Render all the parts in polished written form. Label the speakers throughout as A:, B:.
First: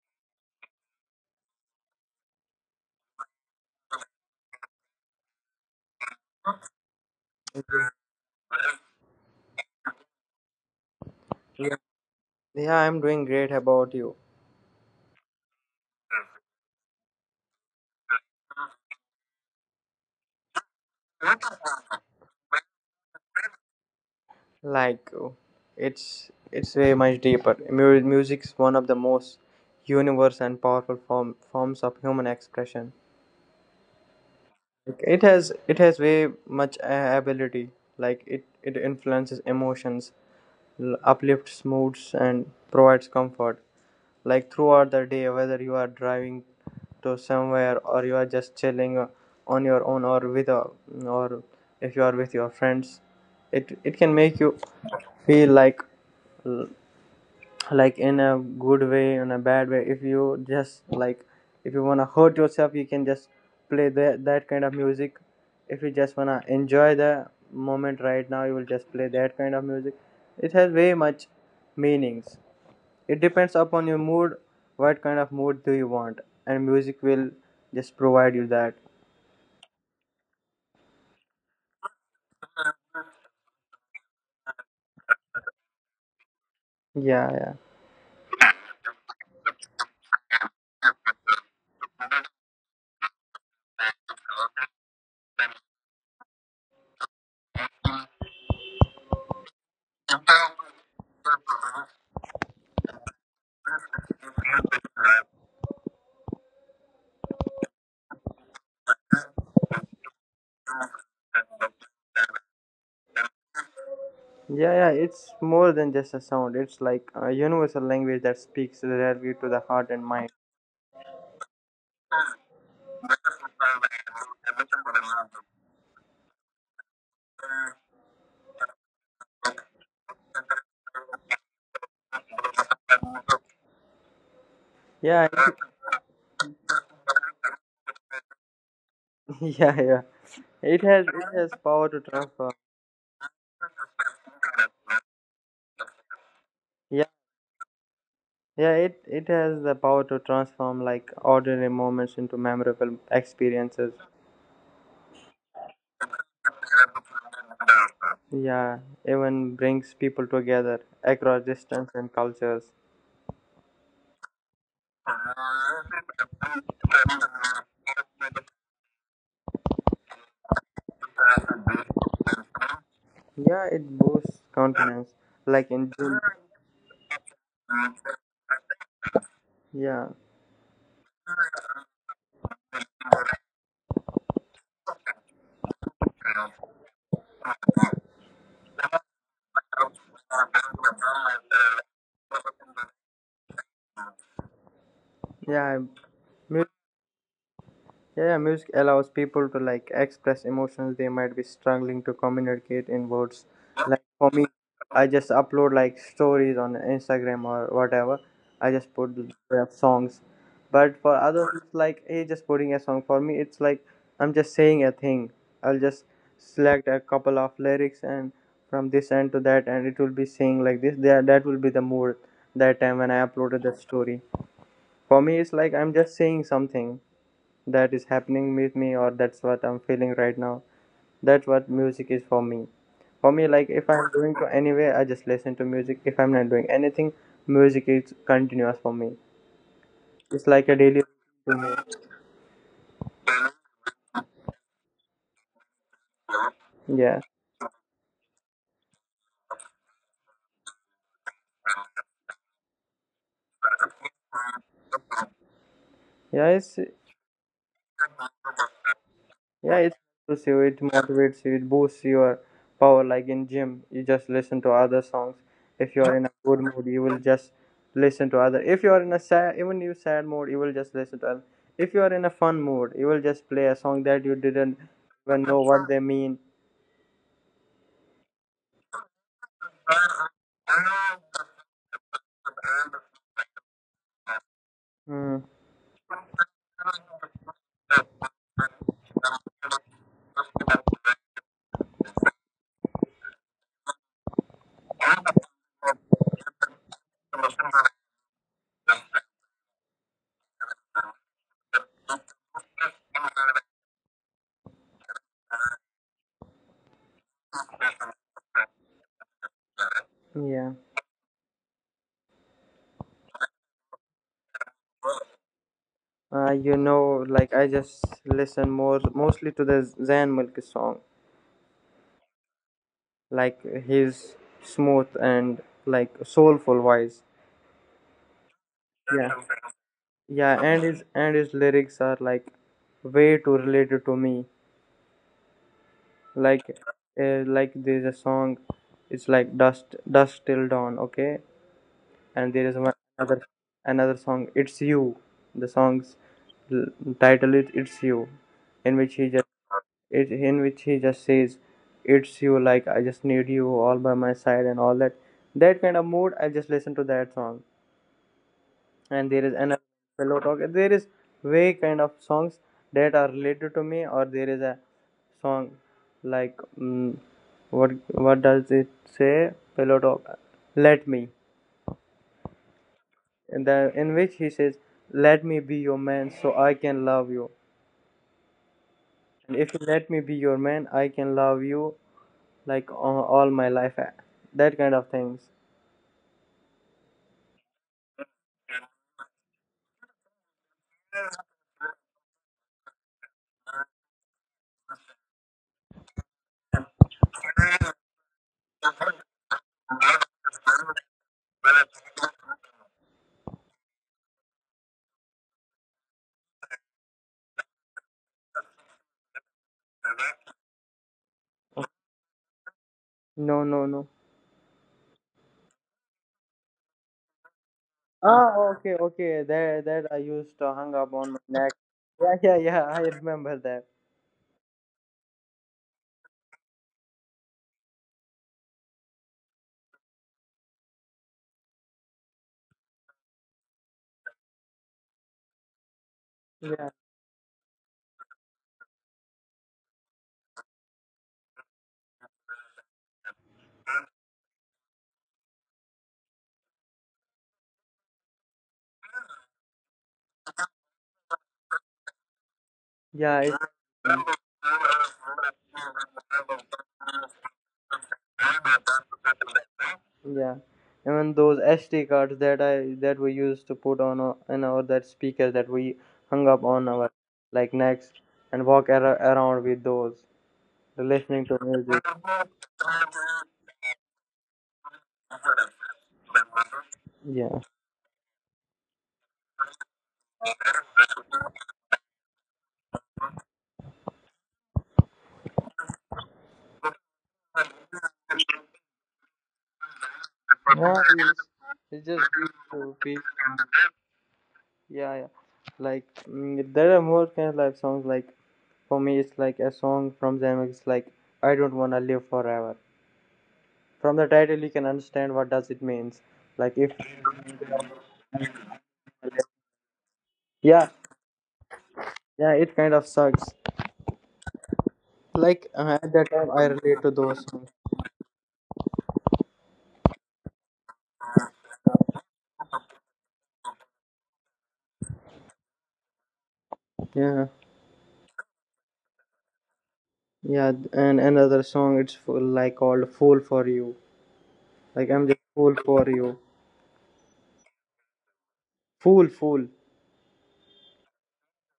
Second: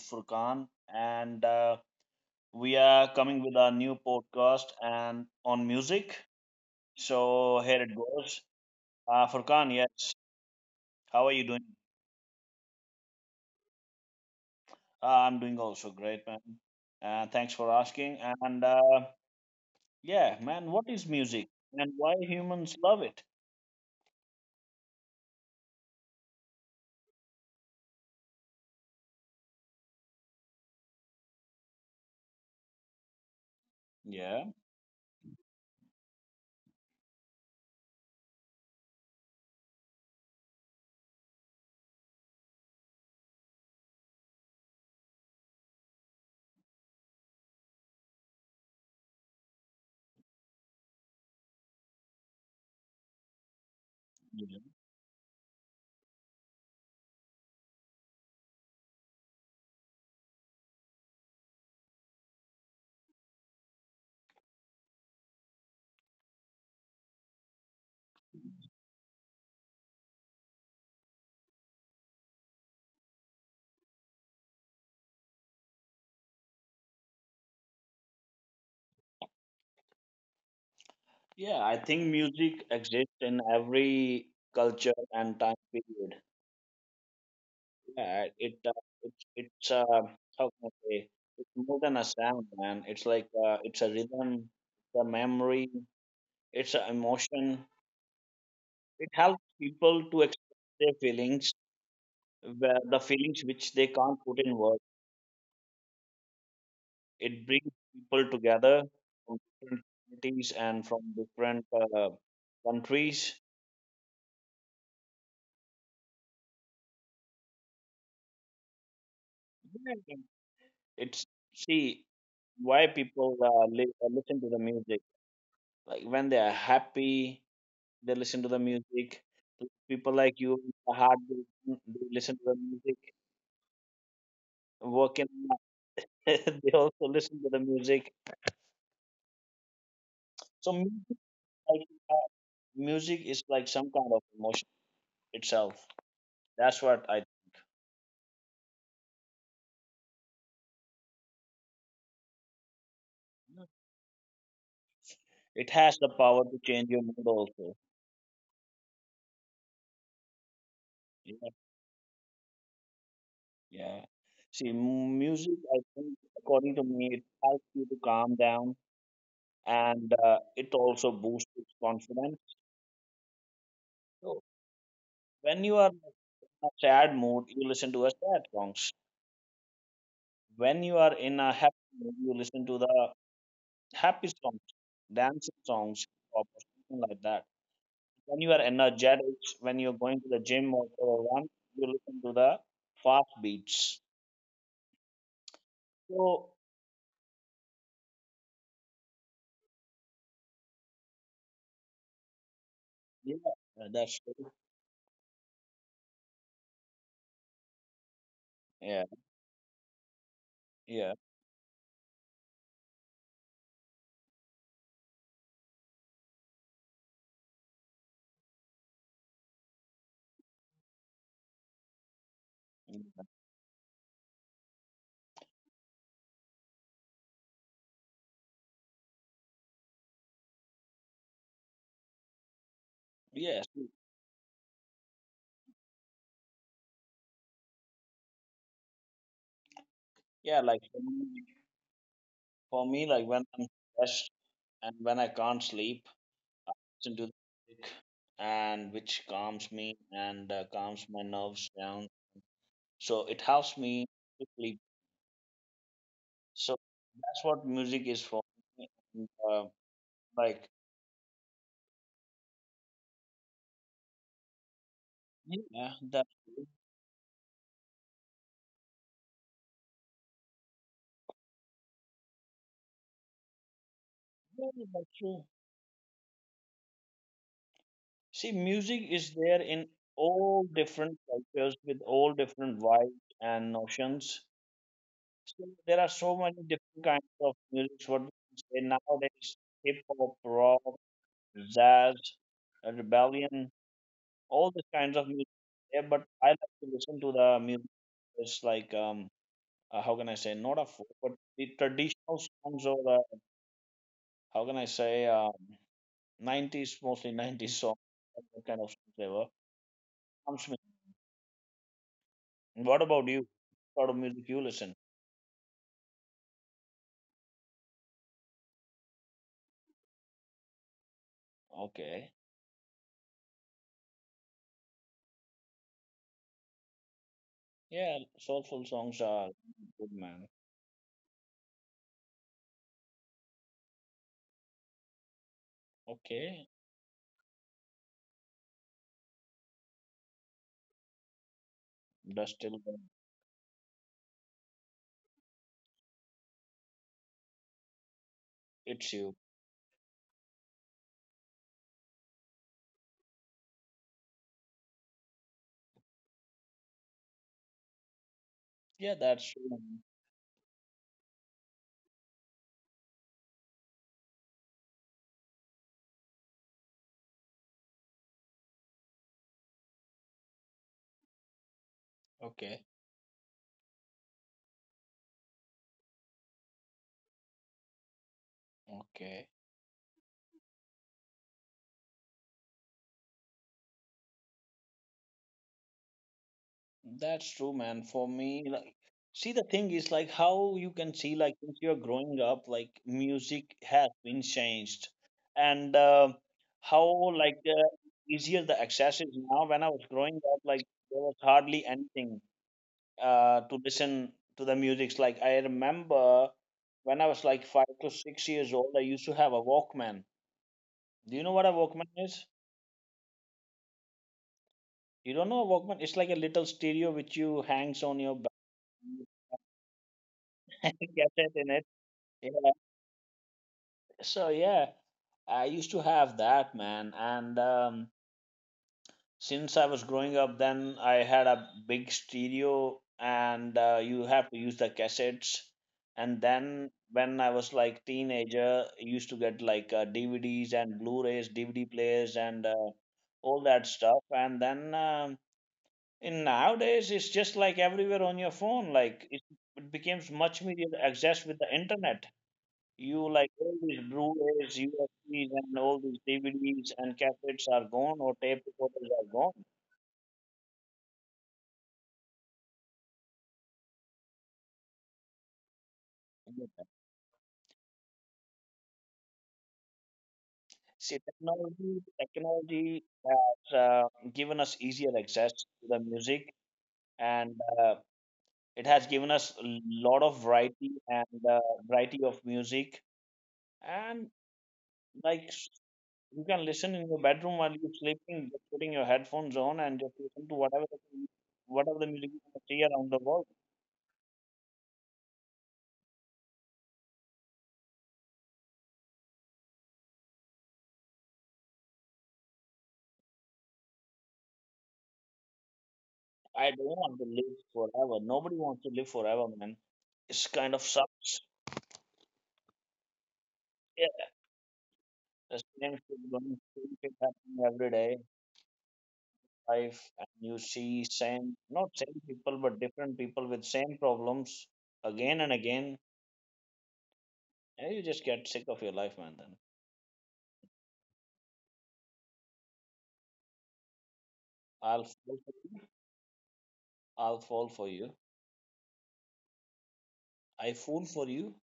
A: Furkan, and we are coming with our new podcast and on music. So here it goes. Furkan, yes, how are you
B: yeah,
A: doing?
B: yeah, I'm doing great. How about you?
A: I'm doing also great, man. Thanks for asking. And yeah, man, what is music, and why humans love it?
B: Like, uh, it's it's way much deeper. Music's one of the most universal and powerful forms of human expression.
A: Yeah,
B: Like, it has way much ability. Like it influences emotions, uplifts moods, and provides comfort. Like throughout the day, whether you are driving to somewhere, or you are just chilling on your own, or with a, or if you are with your friends, it
A: yeah,
B: it can make you feel like in a good way, in a bad way. If you just like if you want to hurt yourself, you can just play that kind of music. If you just want to enjoy the moment right now, you will just play that kind of music. It has way much meanings. It depends upon your mood, what kind of mood do you want, and music will just provide you that.
A: yeah, I think music exists in every culture and time period.
B: Yeah, yeah.
A: Yeah, it it's how can I say? It's more than a sound, man. It's like it's a rhythm, the memory, it's an emotion. It helps people to express their feelings, where the feelings which they can't put in words. It brings people together from different communities and from different countries.
B: Yeah, yeah, it's more than just a sound. It's like a universal language that speaks directly to the heart and
A: Yeah,
B: mind.
A: It's see why people listen to the music. Like when they are happy, they listen to the music. People like you, the hard, they listen to the music.
B: Yeah, it-
A: Working, they also listen to the music.
B: yeah, yeah. It
A: So
B: has
A: music,
B: it has power to
A: like,
B: transform.
A: music is like some kind of emotion itself. That's
B: Yeah,
A: what I.
B: yeah, it has the power to transform like ordinary moments into memorable experiences.
A: It has the power to change your mood also.
B: Yeah, even brings people together across
A: Yeah,
B: distance and cultures.
A: yeah. See, music, I think, according to me, it helps you to calm down, and it also boosts your confidence.
B: Yeah, it
A: So
B: boosts confidence.
A: when you
B: Like
A: are
B: in
A: in
B: gym.
A: a sad mood, you listen to a sad songs.
B: Yeah,
A: When you are in a happy mood, you listen to the happy songs, dancing songs, or something like that. When you are energetic, when you're going to the gym or for a run, you listen to the fast beats.
B: yeah.
A: So
B: I- Yeah, music allows people to like express emotions they might be struggling to communicate in
A: yeah,
B: words. Like
A: that's
B: for
A: true.
B: me, I just upload like stories on Instagram or whatever. I
A: Yeah,
B: just put songs. But
A: yeah,
B: for others, it's like hey, just putting a song. For me, it's like I'm just saying a thing. I'll just select a couple of lyrics and from this end to that, and it will be saying like this. That will be the mood that time when
A: yeah.
B: I uploaded that story. For me, it's like I'm just saying something that is happening with me, or that's what I'm feeling right now. That's what music is for me. For me,
A: Yes,
B: like if I'm doing to anyway, I just listen to music. If I'm not doing anything, music is continuous for me. It's
A: yeah.
B: like
A: Like
B: a
A: for
B: daily
A: me,
B: routine to
A: for me, like when I'm stressed and when I can't sleep,
B: me.
A: listen to the
B: Yeah,
A: music and which calms me and calms my nerves down. So it helps me to sleep.
B: yeah.
A: So
B: It's
A: that's what music is for. And,
B: yeah, it helps
A: like,
B: you, it motivates you, it boosts your power. Like in gym, you just listen to other songs.
A: yeah,
B: If you
A: that's
B: are in a good mood, you will just listen to other. If you are in a sad, even you sad mood, you will just listen to other. If you are in a fun mood, you will just play a song that you
A: very
B: didn't
A: much true.
B: even know what they mean.
A: See, music is there in all different cultures with all different vibes and notions.
B: Mm,
A: So there are so many different kinds of music. What we can say nowadays, hip hop, rock, jazz, rebellion, all these kinds of music. Yeah, but I like to listen to the music. It's like how can I say, not a folk, but the traditional songs, or how can I say, 90s, mostly 90s songs, what kind of songs they were. Comes to me.
B: yeah.
A: What about you? What sort of music you listen?
B: You know, like I just listen more mostly to the Zan Milk song,
A: Okay.
B: like his smooth and like soulful voice.
A: Yeah, soulful songs
B: Yeah.
A: are good, man.
B: Yeah, and his lyrics are like way too related to me.
A: Okay.
B: Like, like there's a song, it's like dust dust till dawn. Okay,
A: That's
B: and there
A: still
B: is one another song. It's you. The song's l- title is It's You, in
A: hits
B: which
A: you.
B: he just it in which he just says, "It's you." Like I just need you all by my side and all that. That kind of mood. I just listen to that song.
A: Yeah, that's
B: And there is
A: true.
B: another pillow talk. There is way kind of songs that are related to me. Or there is a song like mm what what does it say? Pillow talk. Let me
A: Okay.
B: in which he says, let me be your man so I can love you.
A: Okay.
B: And if you let me be your man, I can love you like all my life, that kind of things.
A: That's true, man. For me, like, see, the thing is, like, how you can see, like, since you're growing up, like, music has been changed, and how, like, easier the access is now. When I was growing up, like, there was hardly anything to listen to the music. Like, I remember when I was like 5 to 6 years old, I used to have a Walkman. Do you know what a Walkman is?
B: No, no, no.
A: You don't know a Walkman? It's like a little stereo which you hangs on your
B: Ah,
A: back.
B: okay, okay, that I used to hang up on my
A: Cassette
B: neck.
A: in.
B: Yeah, yeah, yeah,
A: Yeah.
B: I remember that.
A: So yeah, I used to have that man, and since I was growing up, then I had a big stereo, and you have to use the cassettes. And
B: Yeah.
A: then when I was like teenager, I used to get like DVDs and Blu-rays, DVD players, and all that stuff. And then in nowadays, it's just like everywhere on your phone. Like it becomes much easier to access with the internet.
B: Yeah,
A: You
B: it,
A: like all these Blu-rays, USBs, and all these DVDs and cassettes are gone, or tape recorders are gone.
B: yeah. Even those SD cards that I that we used to put on in our that speakers that we hung up on
A: Anything.
B: our like necks and walk around with those,
A: See,
B: listening to music.
A: technology has given us easier access to the music,
B: Yeah.
A: and it has given us a lot of variety, and variety of music. And like s- you can listen in your bedroom while you're sleeping, just putting your headphones on and just listen to
B: Yeah,
A: whatever the,
B: it's just
A: music you can
B: beautiful.
A: see around the world.
B: Yeah, yeah. Like mm, there are more kind of like songs. Like for me, it's like a song from them. It's like I don't wanna live forever. From the title, you can understand what does it means.
A: I
B: Like
A: don't
B: if
A: want to live forever. Nobody wants to live forever, man. It's kind of
B: yeah,
A: sucks.
B: yeah, it kind of sucks.
A: Yeah. The
B: Like
A: same
B: at
A: shit
B: that time,
A: going,
B: I
A: same
B: relate
A: shit
B: to those
A: happening
B: songs.
A: every day. Life, and you see same, not same people, but different people with same problems again and again,
B: Yeah,
A: and you just get sick of your life, man. Then
B: yeah, and another song it's full, like called "Fool for You." Like
A: I'll,
B: I'm just
A: fall
B: fool for you,
A: I'll fall for you.
B: fool.
A: I fool for you.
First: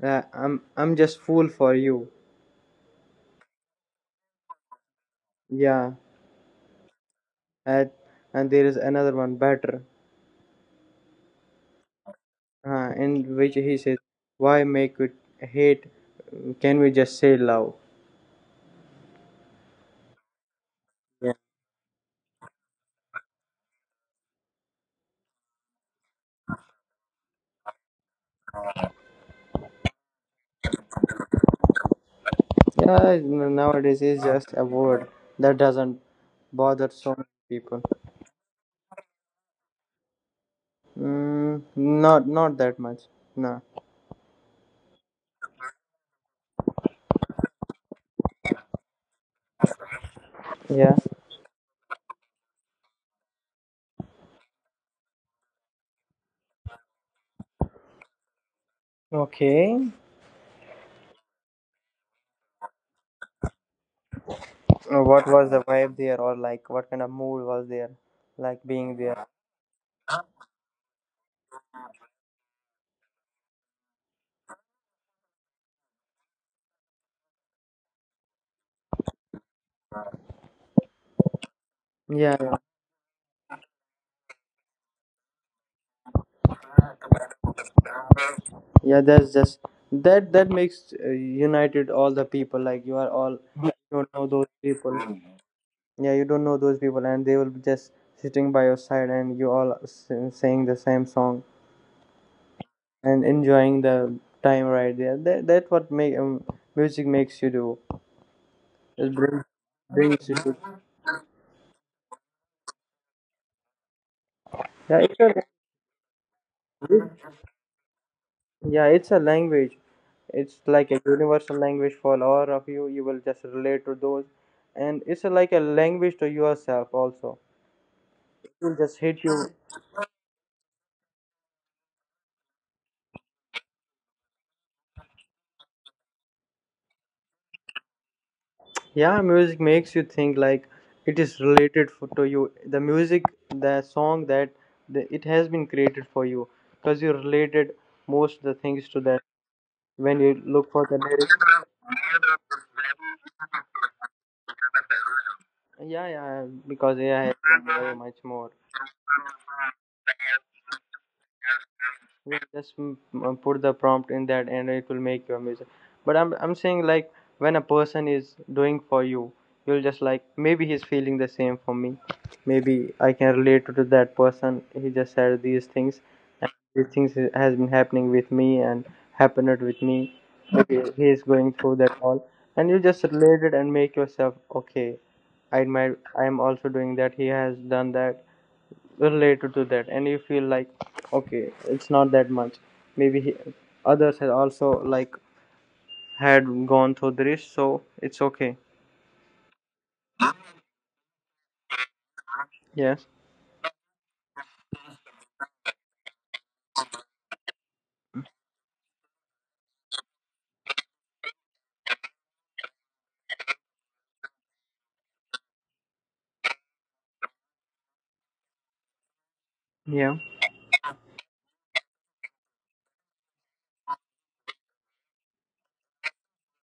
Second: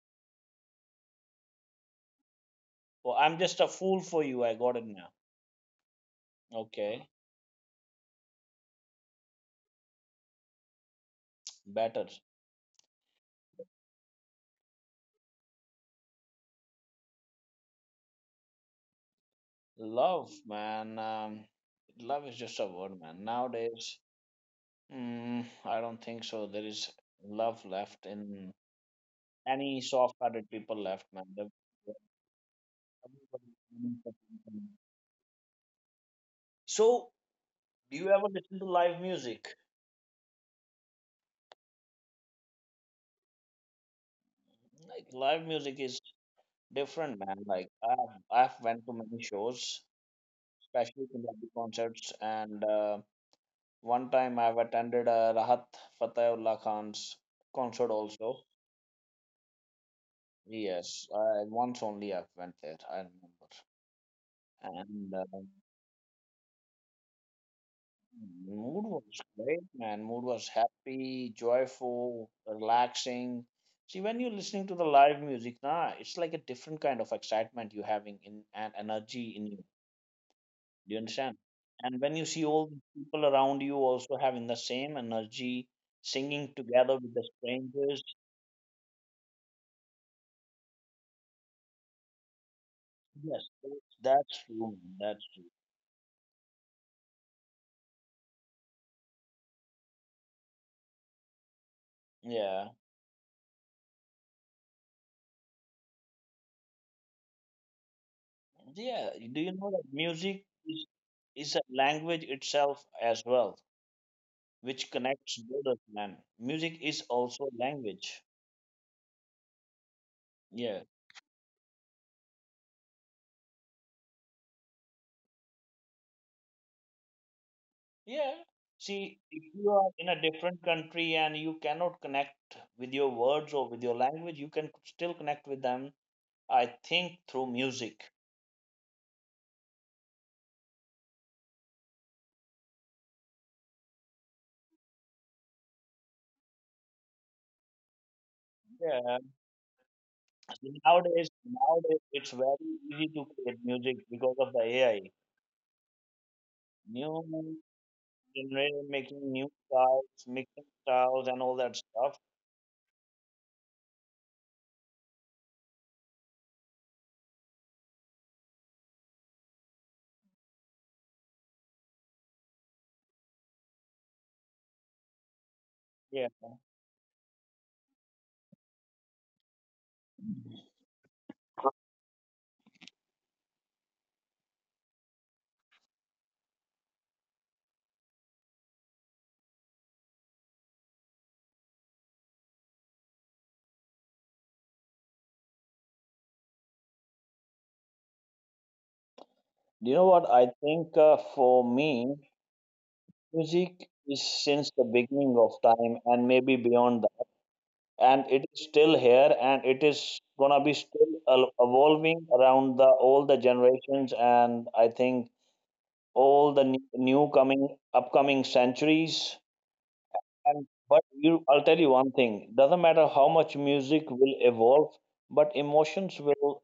B: Yeah, I'm just fool for you.
A: Oh, I'm just a fool for you. I got it now.
B: Yeah,
A: Okay,
B: and there is another one better,
A: better.
B: in which he says, "Why make it hate? Can we just say love?"
A: Love, man. Love is just a word, man. Nowadays, I don't think so. There is love left in any soft-hearted people left, man.
B: Yeah, nowadays it's just a word that doesn't
A: So,
B: bother so many
A: do you
B: people.
A: ever listen to live music?
B: Mm, not that much. Nah.
A: Like live music is different, man. Like I've went to many shows, especially
B: Yeah.
A: Punjabi concerts, and one time I've attended Rahat Fatehullah Khan's concert also.
B: Okay.
A: Yes, I once only I've went there. I remember, and.
B: What was the vibe there, or like what kind of mood was there,
A: Mood
B: like
A: was
B: being there?
A: great, man. Mood was happy, joyful, relaxing. See, when you're listening to the live music, nah, it's like a different kind of excitement you're having in and energy in you. Do you understand? And when you see
B: Yeah.
A: all the
B: Yeah,
A: people around you also having the same energy, singing together with the strangers,
B: yeah. That's just that makes united all the people. Like you are
A: yes,
B: all you
A: that's
B: don't know
A: true,
B: those
A: man. That's
B: people.
A: true.
B: Yeah, you don't know those people, and they will be just sitting by your side, and you all saying the same song
A: Yeah,
B: and enjoying the time right there. That's what make music makes you do.
A: yeah.
B: It
A: Do you
B: brings
A: know that music
B: you. To,
A: is a language itself as well, which
B: yeah,
A: connects borders, man? Music is also language.
B: yeah, it's a language.
A: Yeah.
B: It's like a universal language for all of you. You will just relate to those, and it's like a language to yourself also.
A: Yeah.
B: It will
A: See,
B: just hit
A: if you
B: you.
A: are in a different country and you cannot connect with your words or with your language, you can still connect with them, I think, through music.
B: Yeah, music makes you think like it is related to you. The music, the song that the, it has been created for you, because you related most the things
A: Yeah.
B: to that when you look for the
A: Nowadays,
B: lyrics.
A: nowadays it's very easy to create music because of the AI.
B: Yeah, yeah, because AI
A: New
B: has done very much more.
A: generation making new styles, mixing styles, and all that stuff.
B: You just mm, put the prompt in that and it will make your music. But I'm saying like when a person is doing for you, you'll just like maybe he's feeling the same for me, maybe I can relate to that person. He just said these things
A: Yeah.
B: and these things has been happening with me and happened with me, maybe he is going through that all, and you just relate it and make yourself okay. I might I am also doing that. He has done that, related to that, and you feel like okay, it's not that much. Maybe others had also like had gone through this, so it's okay.
A: You know what? I think for me,
B: Yes,
A: music is since the beginning of time and maybe beyond that. And it is still here, and it is gonna be still evolving around the all the generations, and I think all the new new coming upcoming centuries.
B: yeah,
A: And but you, I'll tell you one thing: doesn't matter how much music will evolve, but emotions will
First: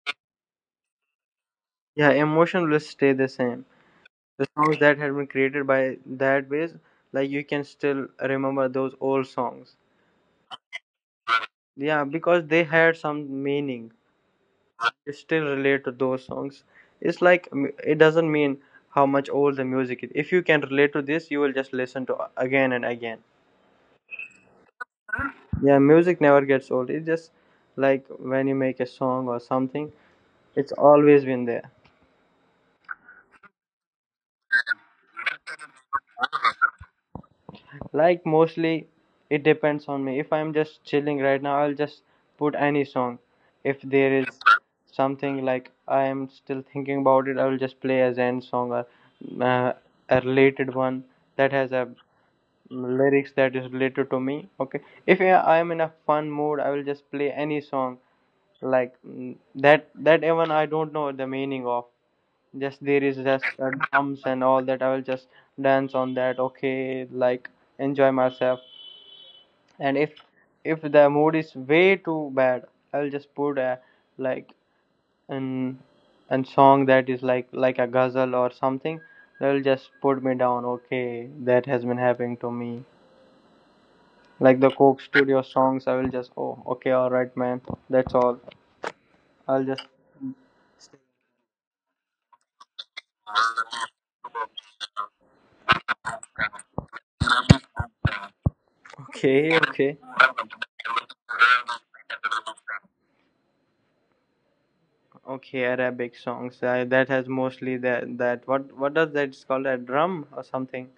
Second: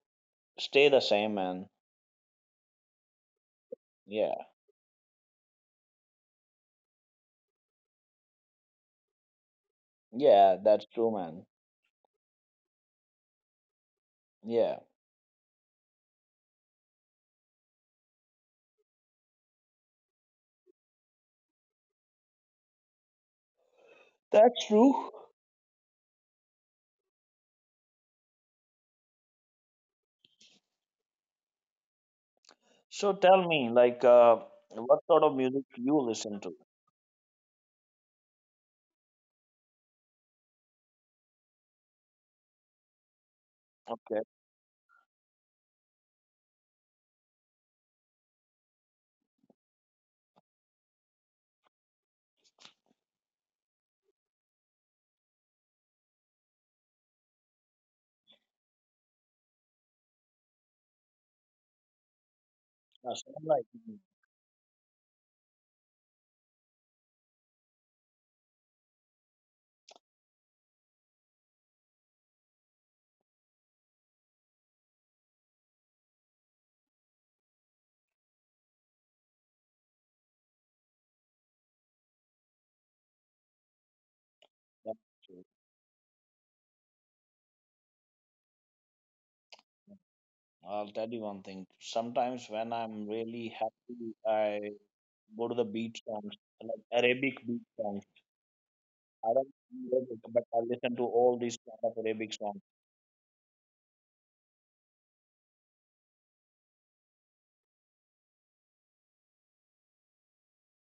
A: stay the same, man.
B: yeah, emotion will stay the same.
A: Yeah,
B: The songs that had been created by that base, like you can still remember those old songs,
A: yeah, that's true, man.
B: yeah, because they had some meaning.
A: Yeah,
B: You still relate to those songs. It's like mm, it doesn't mean how much old the music is. If you can relate to this, you will just listen to again and again.
A: that's true.
B: Yeah, music never gets old. It's just like when you make a song or something, it's always been there.
A: So tell me, like, what sort of music you listen to?
B: Like mostly it depends on me. If I'm just chilling right now, I'll just put any song. If there is
A: Okay.
B: something like I am still thinking about it, I will just play a Zen song or uh, a related one that has a lyrics that is related to me. Okay. If I am in a fun mood, I will just play any song like mm, that even I don't know the meaning of. Just there is just
A: Same like me.
B: drums and all that. I will just dance on that. Okay, like enjoy myself. And if the mood is way too bad, I'll just put a like an an song that is like a ghazal or something that'll just put me down. Okay, that has been happening to me, like the
A: Yeah,
B: coke studio
A: true.
B: songs. I will just oh okay, all right man, that's all. I'll just
A: I'll tell you one thing. Sometimes when I'm really happy, I go to the beat songs, like Arabic beat songs. I don't
B: okay okay.
A: know Arabic, but I listen to all these kind of Arabic songs.
B: Okay, Arabic songs. I that has mostly that that what does that? It's called a drum or something.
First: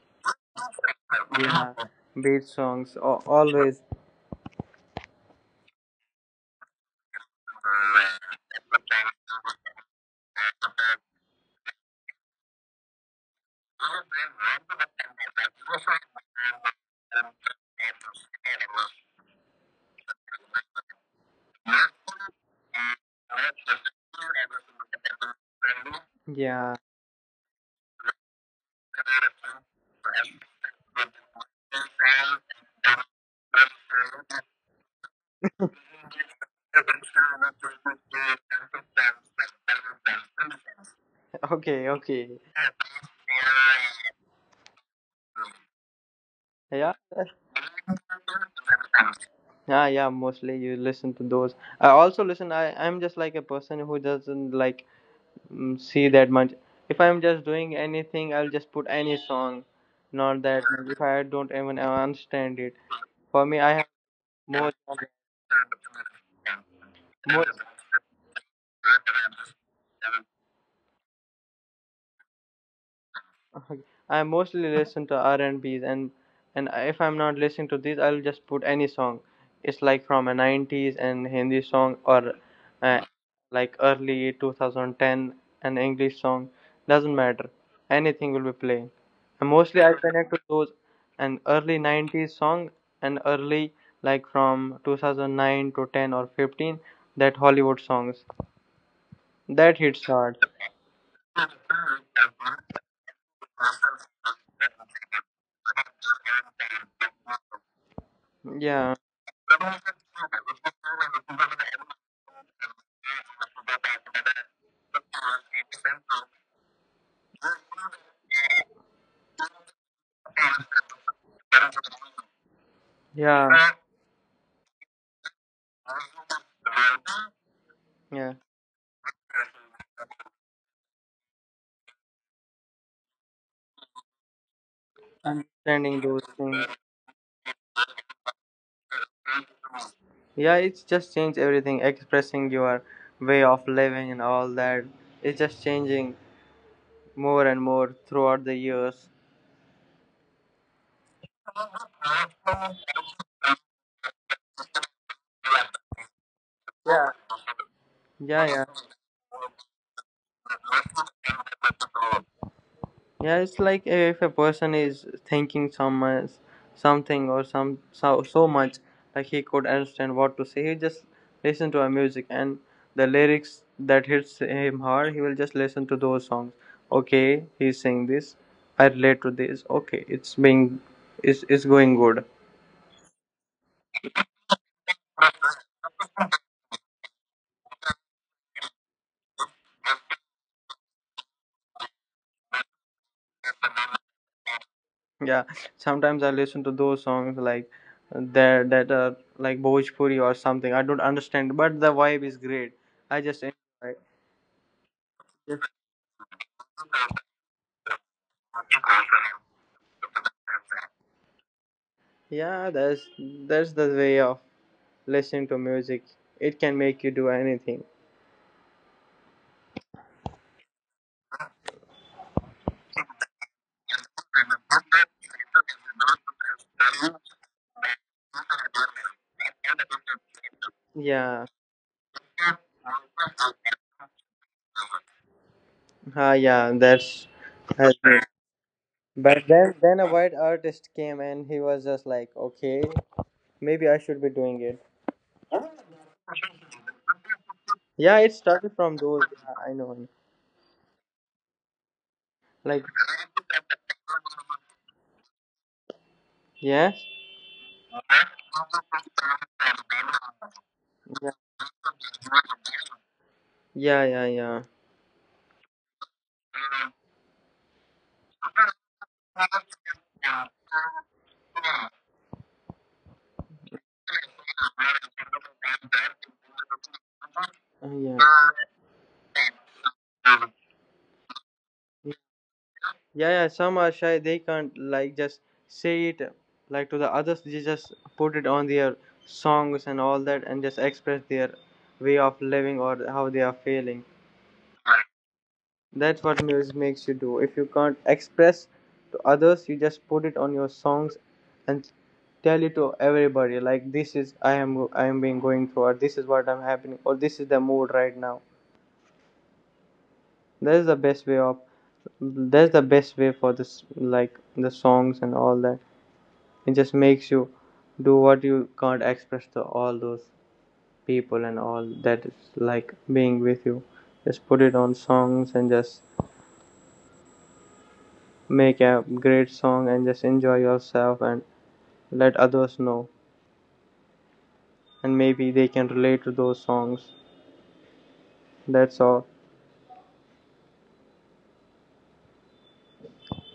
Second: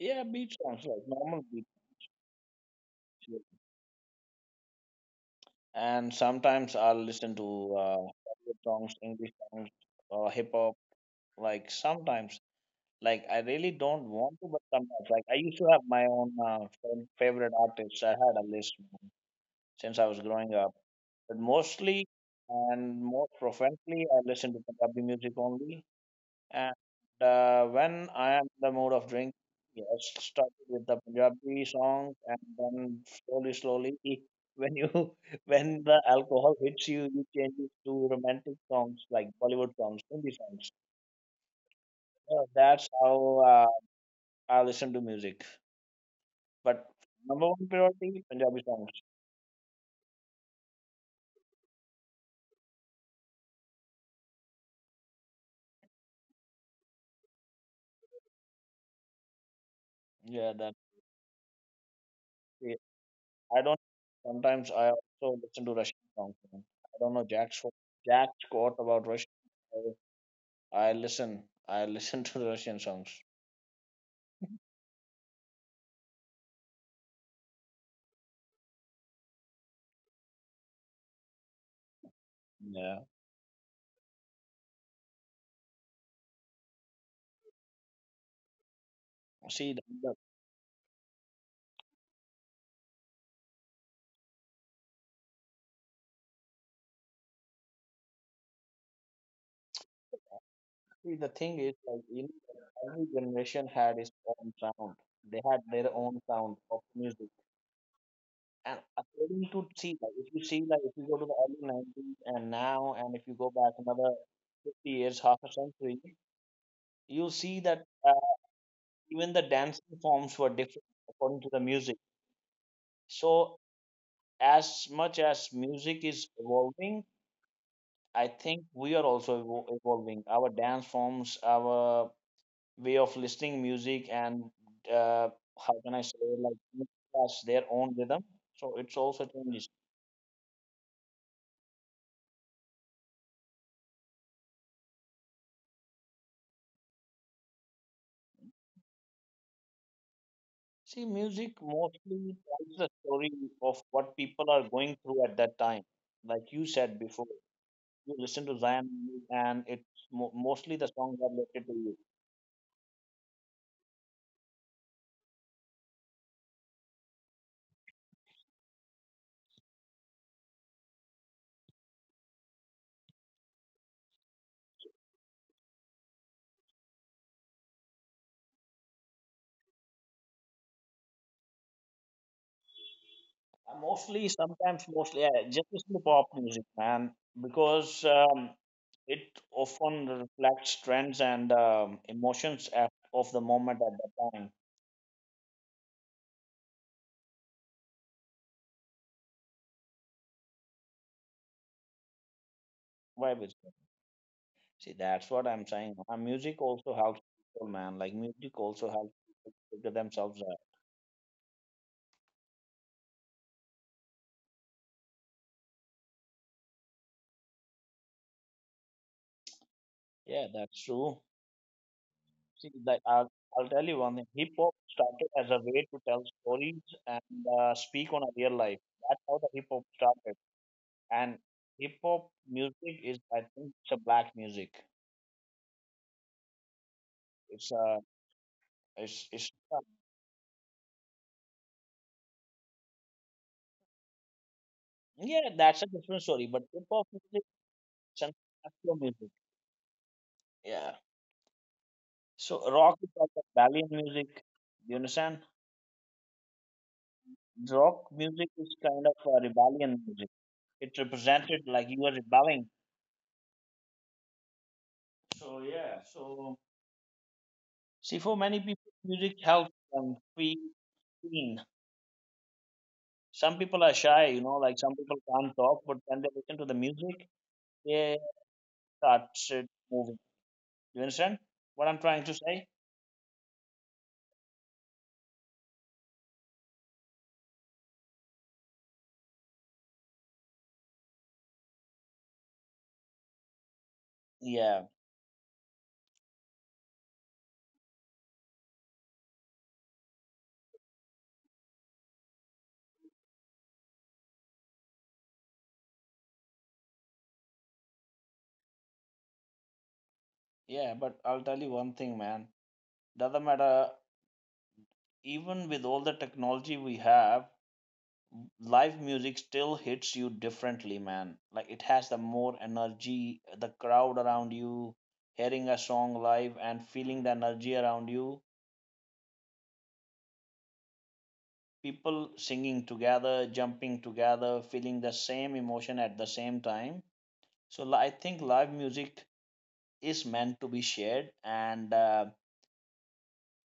A: Yeah, beat songs, like normal beat
B: Yeah, beat songs. Oh,
A: songs. Yeah.
B: always.
A: And sometimes I'll listen to Bollywood songs, English songs, hip hop. Like sometimes, like I really don't want to, but sometimes, like I used to have my own favorite artists. I had a list since I was growing up, but mostly and more profoundly, I listen to Punjabi music only. And
B: Yeah.
A: when I am in the mood of drinking, yes, started with the Punjabi songs, and then slowly, slowly, when you when the alcohol hits you, you change it to romantic songs, like Bollywood songs, Hindi songs.
B: Okay. Okay.
A: So that's how I listen to music. But
B: Yeah.
A: number one priority, Punjabi songs.
B: Yeah. Yeah. Mostly you listen to those. I also listen. I'm just like a person who doesn't like mm, see that much. If I'm just doing anything, I'll just put any song. Not
A: Yeah,
B: that
A: that's
B: if I don't even understand
A: yeah,
B: it. For
A: I
B: me, I
A: don't.
B: have
A: Sometimes
B: more
A: I also listen to Russian songs, man. I don't know
B: more.
A: Jack's quote about Russian. I listen. I listen to the Russian songs.
B: I mostly listen to R and B's and if I'm not listening to these, I'll just put any song. It's like from a '90s and Hindi song or
A: Yeah.
B: uh, like early 2010 an English song. Doesn't matter. Anything will be playing. And
A: See,
B: mostly I connect to those an early '90s song and early like from 2009 to 10 or 15 that Hollywood songs that hits hard.
A: see, the thing is, like, you know, every generation had its own sound. They had their own sound of music. And
B: Yeah,
A: according to see, like, if you see, like, if you go to the early 90s and now, and if you go back another 50 years, half a century, you see that even the dancing forms were different according to the music. So,
B: yeah,
A: as much as music is evolving, I
B: yeah.
A: think we are also evolving. Our dance forms, our way of listening music, and uh, how can I
B: Trending
A: say,
B: those
A: like
B: things.
A: each has their own rhythm. So it's also changes.
B: Yeah, it's just change everything, expressing your way of living and all that. It's just changing more and more throughout the years.
A: See, music mostly tells the story of what people are going through at that time, like you said before. You listen
B: Yeah,
A: to
B: yeah.
A: Zion music, and it's mostly the songs are related to you.
B: Yeah, it's like if a person is thinking so much, something or some so much, like he could understand what to say, he just listen to a music and the lyrics that hits him hard, he will just listen to those songs. Okay, he's saying this. I relate to this. Okay, it's being, it's going good.
A: Mostly, sometimes, mostly, yeah, just listen to pop music, man, because it often reflects trends and emotions at, of the moment at that time.
B: Yeah, sometimes I listen to those songs like that are like Bhojpuri or something. I don't understand, but the vibe is great. I
A: Why
B: just
A: was it?
B: enjoy.
A: See, that's what I'm saying. Music also helps people, man. Like music also helps people figure themselves out.
B: Yeah, that's the way of listening to music. It can make you do anything.
A: Yeah, that's true. See, that I'll tell you one thing. Hip hop started as a way to tell stories and speak on a real life. That's how the hip hop started. And
B: Yeah,
A: hip hop music is, I think, it's a black music.
B: ah, yeah, that's.
A: It's
B: That's
A: a,
B: it.
A: it's,
B: But
A: it's,
B: then a white artist came and he was just like, okay, maybe I should be doing it.
A: yeah, that's a different story. But hip hop music
B: Yeah,
A: is an
B: it started from
A: Afro
B: those.
A: music.
B: Yeah, I know.
A: Yeah. So
B: Like
A: rock is like a rebellion music. You understand?
B: yes,
A: Rock music is kind of a rebellion music. It
B: yeah,
A: represented like you are rebelling.
B: yeah, yeah, yeah,
A: So yeah. See, for many people, music helps them feel seen. Some people are shy, like some people can't talk, but when they listen to the music,
B: uh, yeah.
A: they start shit moving. You understand what I'm trying to say?
B: Yeah, yeah, some are shy. They can't like just say it like to the others. They just put it on their songs and all that, and just express their way of living or how they are feeling.
A: Yeah,
B: That's what music makes you do. If you can't express to others, you just put it on your songs and tell it to everybody. Like this is I am being going through, or this is what I'm happening, or this is the mood right now. That
A: yeah,
B: is the
A: but
B: best
A: I'll
B: way
A: tell
B: of.
A: you one thing, man.
B: That's the best way
A: Doesn't
B: for
A: matter,
B: this like the songs and
A: even
B: all
A: with
B: that.
A: all the technology
B: It
A: we
B: just makes
A: have,
B: you do what you
A: live
B: can't
A: music
B: express
A: still
B: to all
A: hits you
B: those
A: differently, man.
B: people
A: Like
B: and
A: it
B: all
A: has the
B: that is
A: more
B: like
A: energy,
B: being
A: the
B: with you.
A: crowd around
B: Just put it
A: you,
B: on songs
A: hearing a
B: and
A: song
B: just
A: live and feeling the energy around you,
B: make a great song and just enjoy yourself and
A: people
B: let
A: singing
B: others know,
A: together, jumping together, feeling the
B: and
A: same
B: maybe they
A: emotion
B: can
A: at the
B: relate to
A: same
B: those
A: time.
B: songs.
A: So I think live
B: That's
A: music
B: all.
A: is meant to be shared, and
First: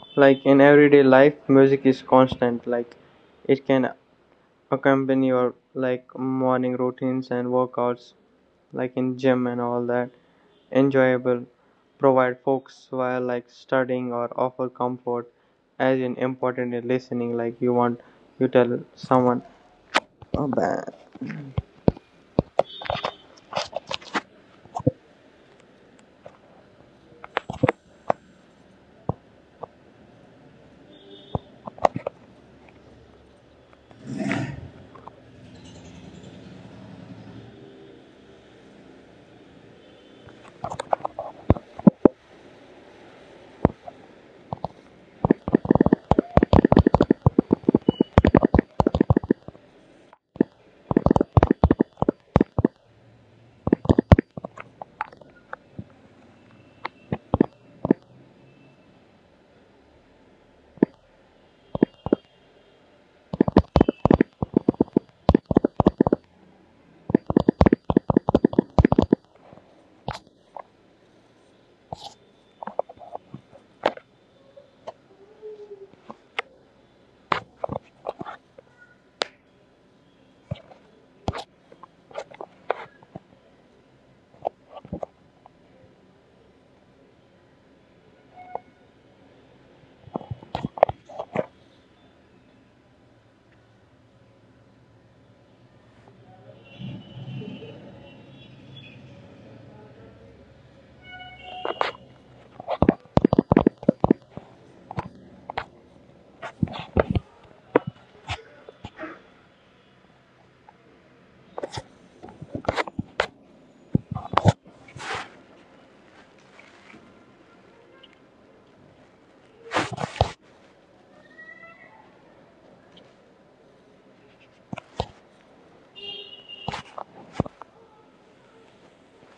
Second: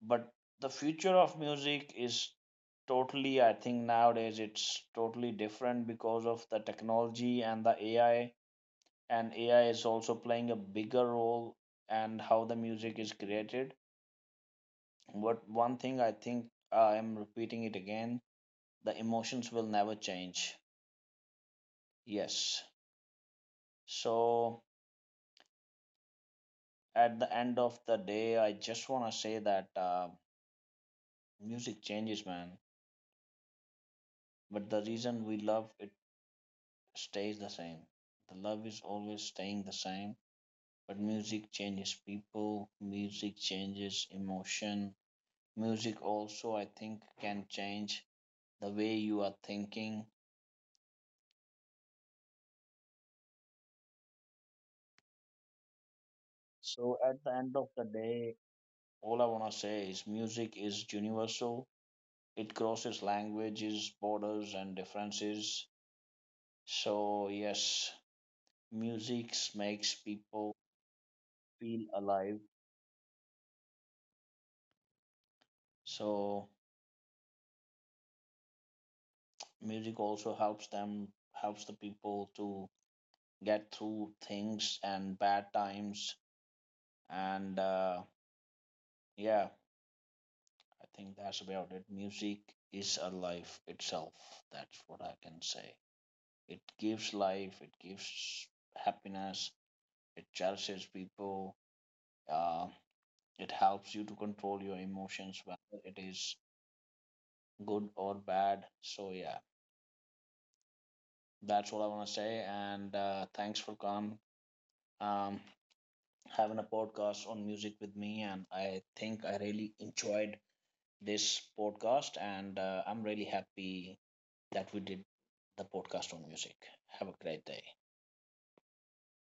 A: but
B: Like in
A: the
B: everyday
A: future
B: life
A: of
B: music
A: music
B: is
A: is
B: constant. Like
A: totally. I
B: it
A: think
B: can
A: nowadays it's
B: accompany
A: totally
B: your
A: different
B: like
A: because of the
B: morning routines
A: technology
B: and
A: and the
B: workouts
A: AI,
B: like in
A: and
B: gym and
A: AI
B: all
A: is
B: that.
A: also playing a bigger
B: Enjoyable.
A: role and
B: Provide
A: how the
B: folks
A: music is
B: while like
A: created.
B: studying, or offer comfort
A: But one
B: as
A: thing I
B: in
A: think
B: important in
A: I am
B: listening. Like
A: repeating
B: you
A: it
B: want
A: again:
B: you tell
A: the
B: someone
A: emotions will never change. Yes. So at the end of the day, I just want to say that music changes, man. But the reason we love it stays the same. The love is always staying the same. But music changes people, music changes emotion. Music also, I think, can change the way you are thinking. So at the end of the day, all I want to say is music is universal. It crosses languages, borders, and differences. So yes, music makes people feel alive. So music also helps them, helps the people to get through things and bad times. And yeah, I think that's about it. Music is a life itself. That's what I can say. It gives life. It gives happiness. It cherishes people. Uh, it helps you to control your emotions, whether it is good or bad. So yeah, that's what I want to say. And thanks for coming, um, having a podcast on music with me. And I think I really enjoyed this podcast, and I'm really happy that we did the podcast on music. Have a great day.